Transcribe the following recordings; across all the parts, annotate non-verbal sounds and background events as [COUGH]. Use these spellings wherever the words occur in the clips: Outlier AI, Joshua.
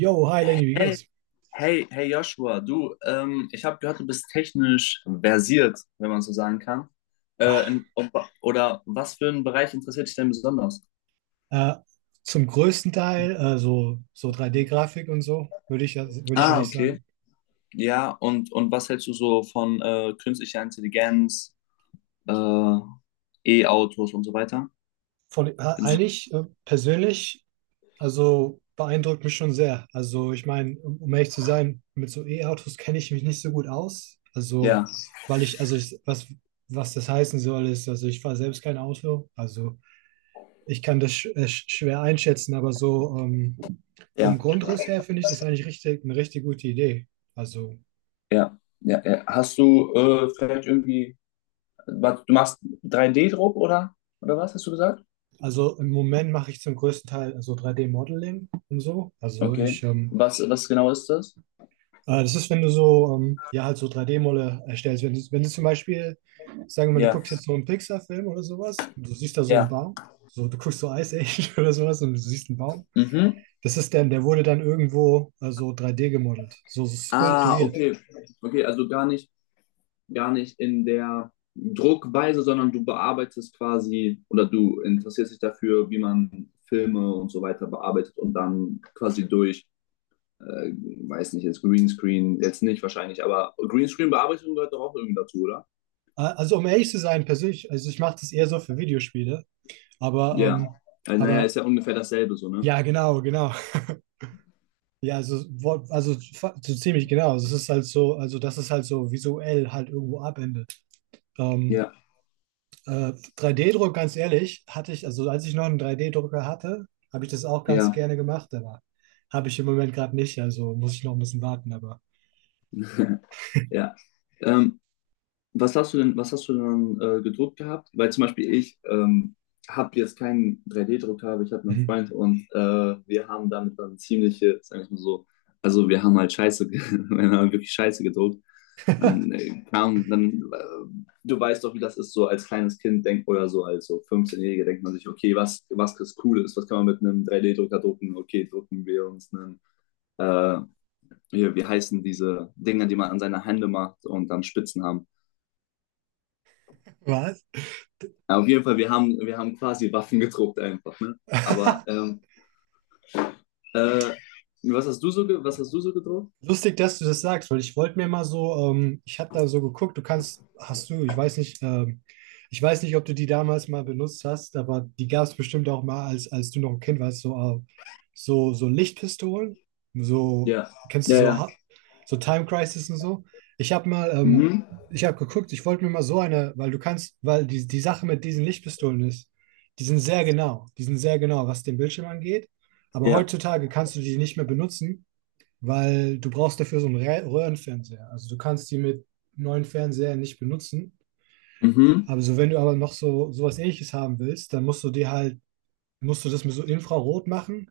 Yo, hi Lenny, wie Hey, geht's? hey Joshua, du, ich habe gehört, du bist technisch versiert, wenn man so sagen kann. Äh, Ah, in, ob, oder was für einen Bereich interessiert dich denn besonders? Äh, Zum größten Teil so 3D-Grafik und so, würde ich, würde ich Ah, eigentlich okay. sagen. Ja, und was hältst du so von künstlicher Intelligenz, äh, E-Autos und so weiter? Von, äh, Eigentlich persönlich, also beeindruckt mich schon sehr. Also ich meine, um ehrlich zu sein, mit so E-Autos kenne ich mich nicht so gut aus. Ja, Also, weil ich, also ich, was, was das heißen soll, ist, also ich fahre selbst kein Auto. Also ich kann das schwer einschätzen, aber so vom ja, Grundriss her finde ich das eigentlich eine richtig gute Idee. Also. ja, ja, ja. Hast du du machst 3D-Druck oder was hast du gesagt? Also im Moment mache ich zum größten Teil so drei d modeling und so. Okay. Was genau ist das? Das ist, wenn du so, halt so drei d modelle erstellst. Wenn du zum Beispiel, sagen wir mal, du Ja, guckst jetzt so einen Pixar-Film oder sowas und du siehst da so einen ja. Baum, so, du guckst so Ice Age [LAUGHS] oder sowas und du siehst einen Baum. Mhm. Das ist dann, der wurde dann irgendwo so drei d gemodelt, so so Ah, skulpturiert. okay. Okay, also gar nicht in der Druckweise, sondern du bearbeitest quasi oder du interessierst dich dafür, wie man Filme und so weiter bearbeitet und dann quasi äh, weiß nicht, jetzt Greenscreen, jetzt nicht wahrscheinlich, aber Greenscreen-Bearbeitung gehört doch auch irgendwie dazu, oder? Also um ehrlich zu sein, persönlich, also ich mache das eher so für Videospiele, aber, Ja. ähm, Also, naja, aber ist ja ungefähr dasselbe so, ne? ja, genau, genau. [LAUGHS] Ja, also, so ziemlich genau. Also, es ist halt so, also das ist halt so visuell halt irgendwo abendet. Ähm, Ja, 3D-Druck, ganz ehrlich, hatte ich, also als ich noch einen 3D-Drucker hatte, habe ich das auch ganz ja, gerne gemacht, aber habe ich im Moment gerade nicht, also muss ich noch ein bisschen warten, aber. [LAUGHS] ja. Ähm, was hast du denn gedruckt gehabt? Weil zum Beispiel ich habe jetzt keinen 3D-Drucker, aber ich habe einen Mhm. Freund und wir haben damit dann ziemliche, sag ich mal so, also wir haben halt [LAUGHS] wir haben halt wirklich Scheiße gedruckt. Dann, [LAUGHS] kam, dann Du weißt doch, wie das ist, so als kleines Kind denkt oder so als so 15-Jähriger denkt man sich, okay, was ist cool ist, was kann man mit einem 3D-Drucker drucken? Okay, drucken wir uns einen, äh, hier, wie heißen diese Dinger, die man an seine Hände macht und dann Spitzen haben. Was? Ja, auf jeden Fall, wir haben quasi Waffen gedruckt einfach, ne? Aber äh, was hast du so gedruckt? Lustig, dass du das sagst, weil ich wollte mir mal so, ich habe da so geguckt, du kannst, hast du, ich weiß nicht, ob du die damals mal benutzt hast, aber die gab es bestimmt auch mal, als du noch ein Kind warst, so, so Lichtpistolen, so, Ja. kennst du Ja, so, ja. Ha- so Time Crisis und so. Ich habe mal, ähm, Mhm. Ich habe geguckt, ich wollte mir mal so eine, weil du kannst, die Sache mit diesen Lichtpistolen ist, die sind sehr genau, was den Bildschirm angeht, aber Ja. heutzutage kannst du die nicht mehr benutzen, weil du brauchst dafür so einen Röhrenfernseher. Also du kannst die mit neuen Fernsehern nicht benutzen. Mhm. Aber so, wenn du aber noch so sowas Ähnliches haben willst, dann musst du das mit so Infrarot machen.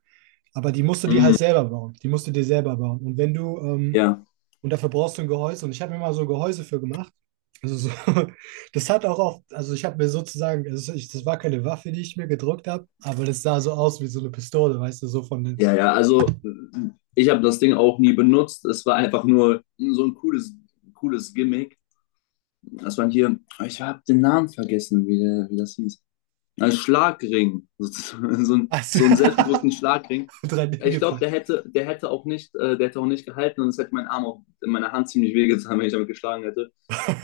Aber die musst du dir halt Mhm. selber bauen. Die musst du dir selber bauen. Und wenn du, Ja. und dafür brauchst du ein Gehäuse. Und ich habe mir mal so ein Gehäuse für gemacht. Also so, [LAUGHS] das hat auch oft, also ich habe mir sozusagen, also ich, das war keine Waffe, die ich mir gedruckt habe, aber das sah so aus wie so eine Pistole, weißt du, so von den, Ja, ja. Also ich habe das Ding auch nie benutzt. Es war einfach nur so ein cooles Gimmick. Das waren hier, ich habe den Namen vergessen, wie das hieß. Ein Schlagring, [LAUGHS] so [LAUGHS] ein, also, so einen [LAUGHS] selbstgedruckten Schlagring. 3D Ich glaube, gedrückt. Der hätte auch nicht gehalten und es hätte mein Arm auch in meiner Hand ziemlich wehgetan, wenn ich damit geschlagen hätte.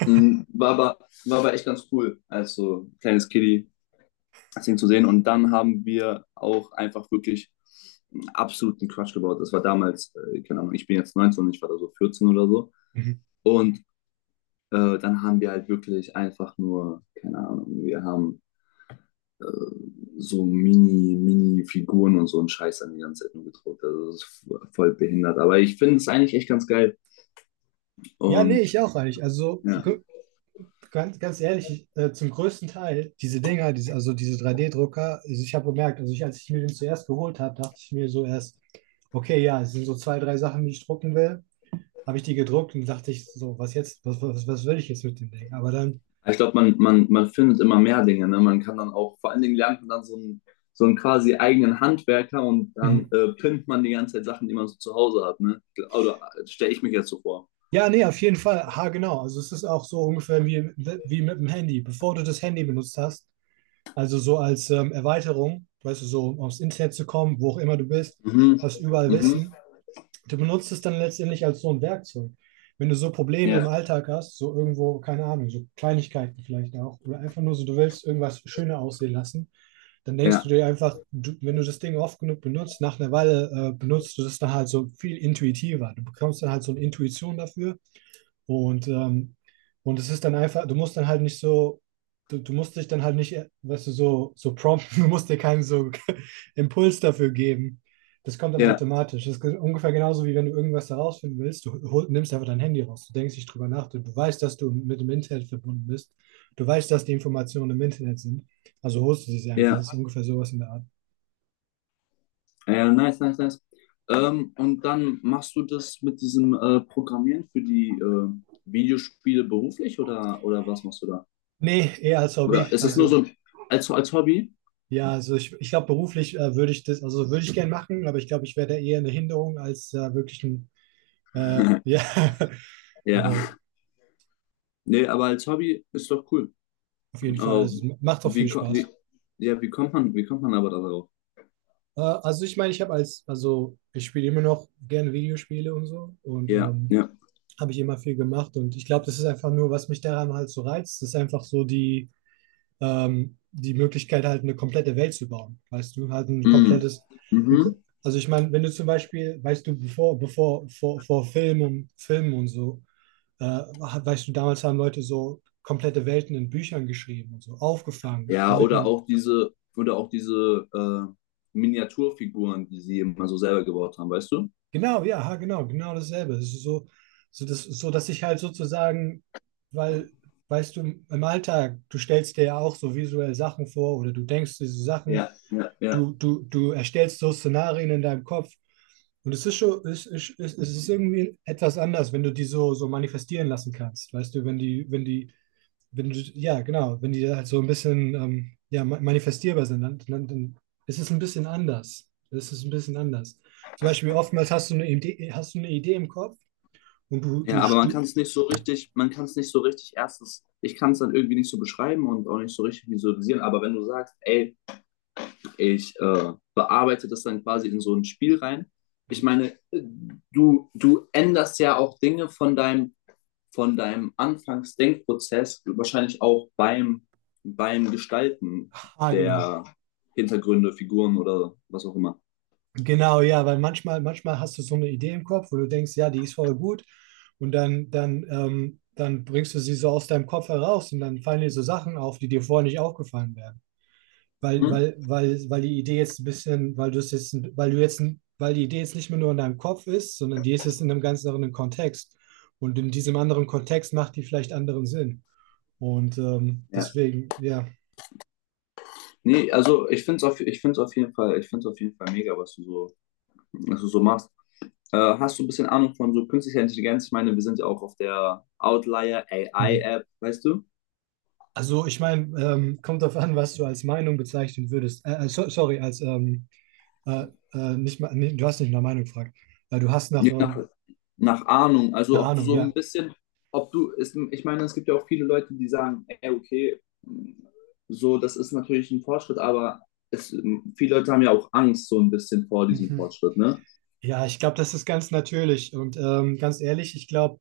Mhm. War aber echt ganz cool, als so kleines Kiddie das Ding zu sehen. Und dann haben wir auch einfach wirklich einen absoluten Quatsch gebaut. Das war damals, keine Ahnung, ich bin jetzt 19, und ich war da so 14 oder so. Mhm. Und dann haben wir halt wirklich einfach nur, keine Ahnung, wir haben äh, so Mini-Figuren und so einen Scheiß an die ganze Zeit nur gedruckt. Also das ist voll behindert. Aber ich finde es eigentlich echt ganz geil. Ja, nee, Und ich auch eigentlich. Ja, Ganz, ganz ehrlich, ich, zum größten Teil, also diese drei d drucker, ich habe gemerkt, also ich, als ich mir den zuerst geholt habe, dachte ich mir so erst, okay, ja, es sind so zwei, drei Sachen, die ich drucken will. Habe ich die gedruckt und dachte ich so, was jetzt, was will ich jetzt mit dem Ding? Aber dann, ich glaube, man findet immer mehr Dinge. Ne? Man kann dann auch, vor allen Dingen lernt man dann so einen quasi eigenen Handwerker und dann mhm, pimpt man die ganze Zeit Sachen, die man so zu Hause hat. Ne? Oder stelle ich mich jetzt so vor. ja, nee, auf jeden Fall, ha, genau. Also es ist auch so ungefähr wie, wie mit dem Handy. Bevor du das Handy benutzt hast, also so als Erweiterung, weißt du, so um aufs Internet zu kommen, wo auch immer du bist, Mhm. hast überall Mhm. Wissen. Du benutzt es dann letztendlich als so ein Werkzeug. Wenn du so Probleme im Ja, Alltag hast, so irgendwo, keine Ahnung, so Kleinigkeiten vielleicht auch, oder einfach nur so, du willst irgendwas schöner aussehen lassen, dann denkst du ja, dir einfach, du, wenn du das Ding oft genug benutzt, nach einer Weile benutzt du das dann halt so viel intuitiver. Du bekommst dann halt so eine Intuition dafür und, ähm, und es ist dann einfach, du musst dann halt nicht so, du musst dich dann halt nicht, weißt du, so prompten, [LAUGHS] du musst dir keinen so [LAUGHS] Impuls dafür geben. Das kommt dann ja, automatisch. Das ist ungefähr genauso, wie wenn du irgendwas herausfinden willst, nimmst einfach dein Handy raus, du denkst nicht drüber nach, du weißt, dass du mit dem Internet verbunden bist, du weißt, dass die Informationen im Internet sind, also holst du sie einfach. ja. Das ist ungefähr sowas in der Art. Ja, ja, nice, nice, nice. Und dann machst du das mit diesem Programmieren für die Videospiele beruflich oder was machst du da? Nee, eher als Oder Hobby. ist das nur Also so ein, als Hobby? ja, also ich glaube, beruflich würde ich das, also würde ich gern machen, aber ich glaube, ich wäre da eher eine Hinderung als wirklich ein, [LAUGHS] ja, [LAUGHS] Ja. aber Nee, aber als Hobby ist doch cool. auf jeden Fall, Aber also macht doch wie, viel ko- wie, Spaß. ja, wie kommt man aber darauf? Also ich meine, also ich spiele immer noch gerne Videospiele und so und Ja, ja. habe ich immer viel gemacht und ich glaube, das ist einfach nur, was mich daran halt so reizt, das ist einfach so die, die Möglichkeit, halt eine komplette Welt zu bauen. Weißt du, halt ein Mm. komplettes, Mhm. Also ich meine, wenn du zum Beispiel, weißt du, vor Film und Filmen und so, weißt du, damals haben Leute so komplette Welten in Büchern geschrieben und so, aufgefangen, Ja, damit man, oder auch diese Miniaturfiguren, die sie eben mal so selber gebaut haben, weißt du? genau, ja, ha, genau, genau dasselbe. Es ist so, so, das, so, Dass ich halt sozusagen, weil, weißt du, im Alltag, du stellst dir ja auch so visuell Sachen vor oder du denkst diese Sachen, Ja, ja. Ja. Du erstellst so Szenarien in deinem Kopf. Und es ist schon, es ist irgendwie etwas anders, wenn du die so, so manifestieren lassen kannst. Weißt du, wenn die, wenn du, ja, genau, wenn die halt so ein bisschen ja, manifestierbar sind, dann ist es ein bisschen anders. Es ist ein bisschen anders. Zum Beispiel oftmals hast du eine Idee, hast du eine Idee im Kopf und Ja, aber man kann es nicht so richtig, erstens, ich kann es dann irgendwie nicht so beschreiben und auch nicht so richtig visualisieren, aber wenn du sagst, ey, ich bearbeite das dann quasi in so ein Spiel rein, ich meine, du änderst ja auch Dinge von deinem Anfangsdenkprozess, wahrscheinlich auch beim, beim Gestalten ah, genau. der Hintergründe, Figuren oder was auch immer. Genau, ja, weil manchmal, manchmal hast du so eine Idee im Kopf, wo du denkst, ja, die ist voll gut und dann bringst du sie so aus deinem Kopf heraus und dann fallen dir so Sachen auf, die dir vorher nicht aufgefallen wären. Mhm. Weil die Idee jetzt ein bisschen, weil du jetzt, weil die Idee jetzt nicht mehr nur in deinem Kopf ist, sondern die ist jetzt in einem ganz anderen Kontext. Und in diesem anderen Kontext macht die vielleicht anderen Sinn. Und Ja. deswegen, ja. Nee, also ich find's auf jeden Fall mega, was du so machst. Hast du ein bisschen Ahnung von so künstlicher Intelligenz? Ich meine, wir sind ja auch auf der Outlier AI Mhm. App, weißt du? Also ich meine, kommt darauf an, was du als Meinung bezeichnen würdest. So, sorry, als Äh, nicht mal, nee, du hast nicht nach Meinung gefragt. Du hast nach, Je nach, nach Ahnung. Also eine ob du Ahnung, so ein ja. bisschen, ob du, ist, ich meine, es gibt ja auch viele Leute, die sagen, ey, okay, so, das ist natürlich ein Fortschritt, aber es, viele Leute haben ja auch Angst so ein bisschen vor diesem Mhm. Fortschritt, ne? Ja, ich glaube, das ist ganz natürlich. Und ganz ehrlich, ich glaube,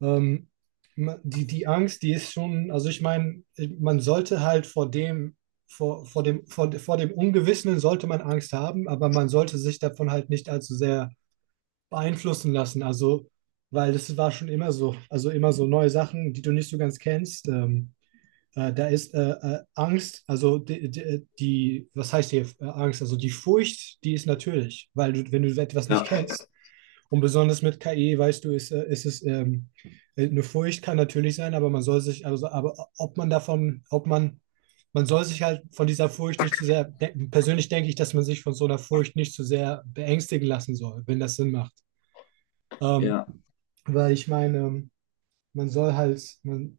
ähm, die, die Angst, die ist schon, also ich meine, man sollte halt vor dem, vor dem Ungewissen sollte man Angst haben, aber man sollte sich davon halt nicht allzu sehr beeinflussen lassen. Also, weil das war schon immer so, also immer so neue Sachen, die du nicht so ganz kennst. Da ist Angst, also die, was heißt hier Angst? Also die Furcht, die ist natürlich, weil du, wenn du etwas nicht Ja, kennst, und besonders mit KI, weißt du, ist, ist es eine Furcht kann natürlich sein, aber man soll sich, also, aber ob man davon, ob man soll sich halt von dieser Furcht nicht zu sehr, de persönlich denke ich, dass man sich von so einer Furcht nicht zu sehr beängstigen lassen soll, wenn das Sinn macht. Ähm, ja, Weil ich meine, man soll halt, man,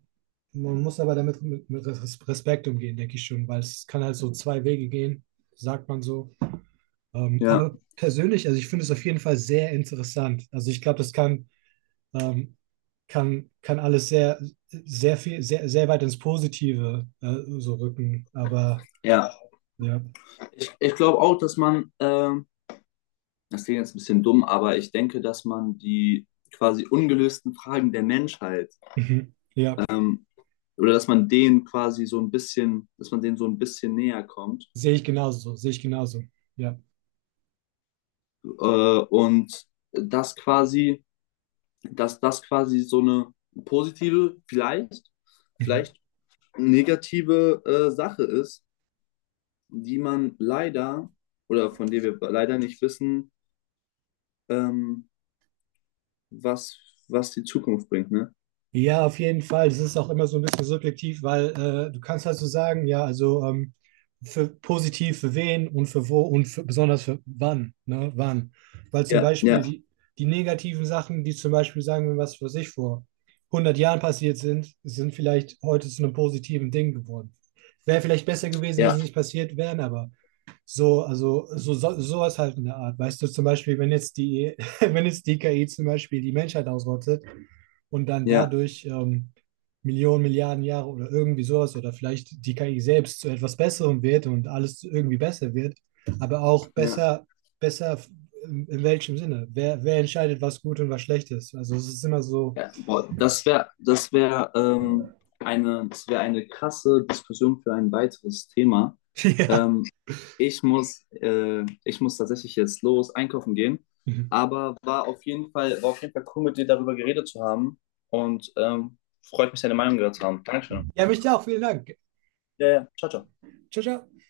man muss aber damit mit Respekt umgehen, denke ich schon, weil es kann halt so zwei Wege gehen, sagt man so. Ja, Aber persönlich, also ich finde es auf jeden Fall sehr interessant. Also ich glaube, ähm, kann alles sehr, sehr viel, sehr, sehr weit ins Positive so rücken. Aber ja. ja, Ich glaube auch, dass man, das klingt jetzt ein bisschen dumm, aber ich denke, dass man die quasi ungelösten Fragen der Menschheit [LAUGHS] mhm, ja, ähm, oder dass man denen quasi so ein bisschen, dass man denen so ein bisschen näher kommt. sehe ich genauso, sehe ich genauso. Ja. Äh, und das quasi, dass das quasi so eine positive, vielleicht, Mhm. vielleicht negative Sache ist, die man leider oder von der wir leider nicht wissen, ähm, was, was die Zukunft bringt, ne? Ja, auf jeden Fall. Das ist auch immer so ein bisschen subjektiv, weil du kannst halt so sagen, ja, also für positiv für wen und für wo und für, besonders für wann, ne, wann. Weil zum Ja, Beispiel die, die negativen Sachen, die zum Beispiel sagen wir was für sich vor 100 Jahren passiert sind, sind vielleicht heute zu einem positiven Ding geworden. Wäre vielleicht besser gewesen, wenn ja, sie nicht passiert wären, aber so, sowas halt in der Art. Weißt du, zum Beispiel, wenn jetzt die, [LAUGHS] wenn jetzt die KI zum Beispiel die Menschheit ausrottet, und dann ja, dadurch Millionen, Milliarden Jahre oder irgendwie sowas oder vielleicht die KI selbst zu etwas Besserem wird und alles irgendwie besser wird, aber auch ja, besser, besser in welchem Sinne? Wer, wer entscheidet, was gut und was schlecht ist? Also es ist immer so, Ja, boah, das wäre das wäre eine krasse Diskussion für ein weiteres Thema. [LAUGHS] ja. Ähm, Ich muss tatsächlich jetzt los einkaufen gehen, aber war auf jeden Fall cool, mit dir darüber geredet zu haben und freut mich, deine Meinung gehört zu haben. Dankeschön. Ja, mich auch. Vielen Dank. Ja, ja. Ciao, ciao. Ciao, ciao.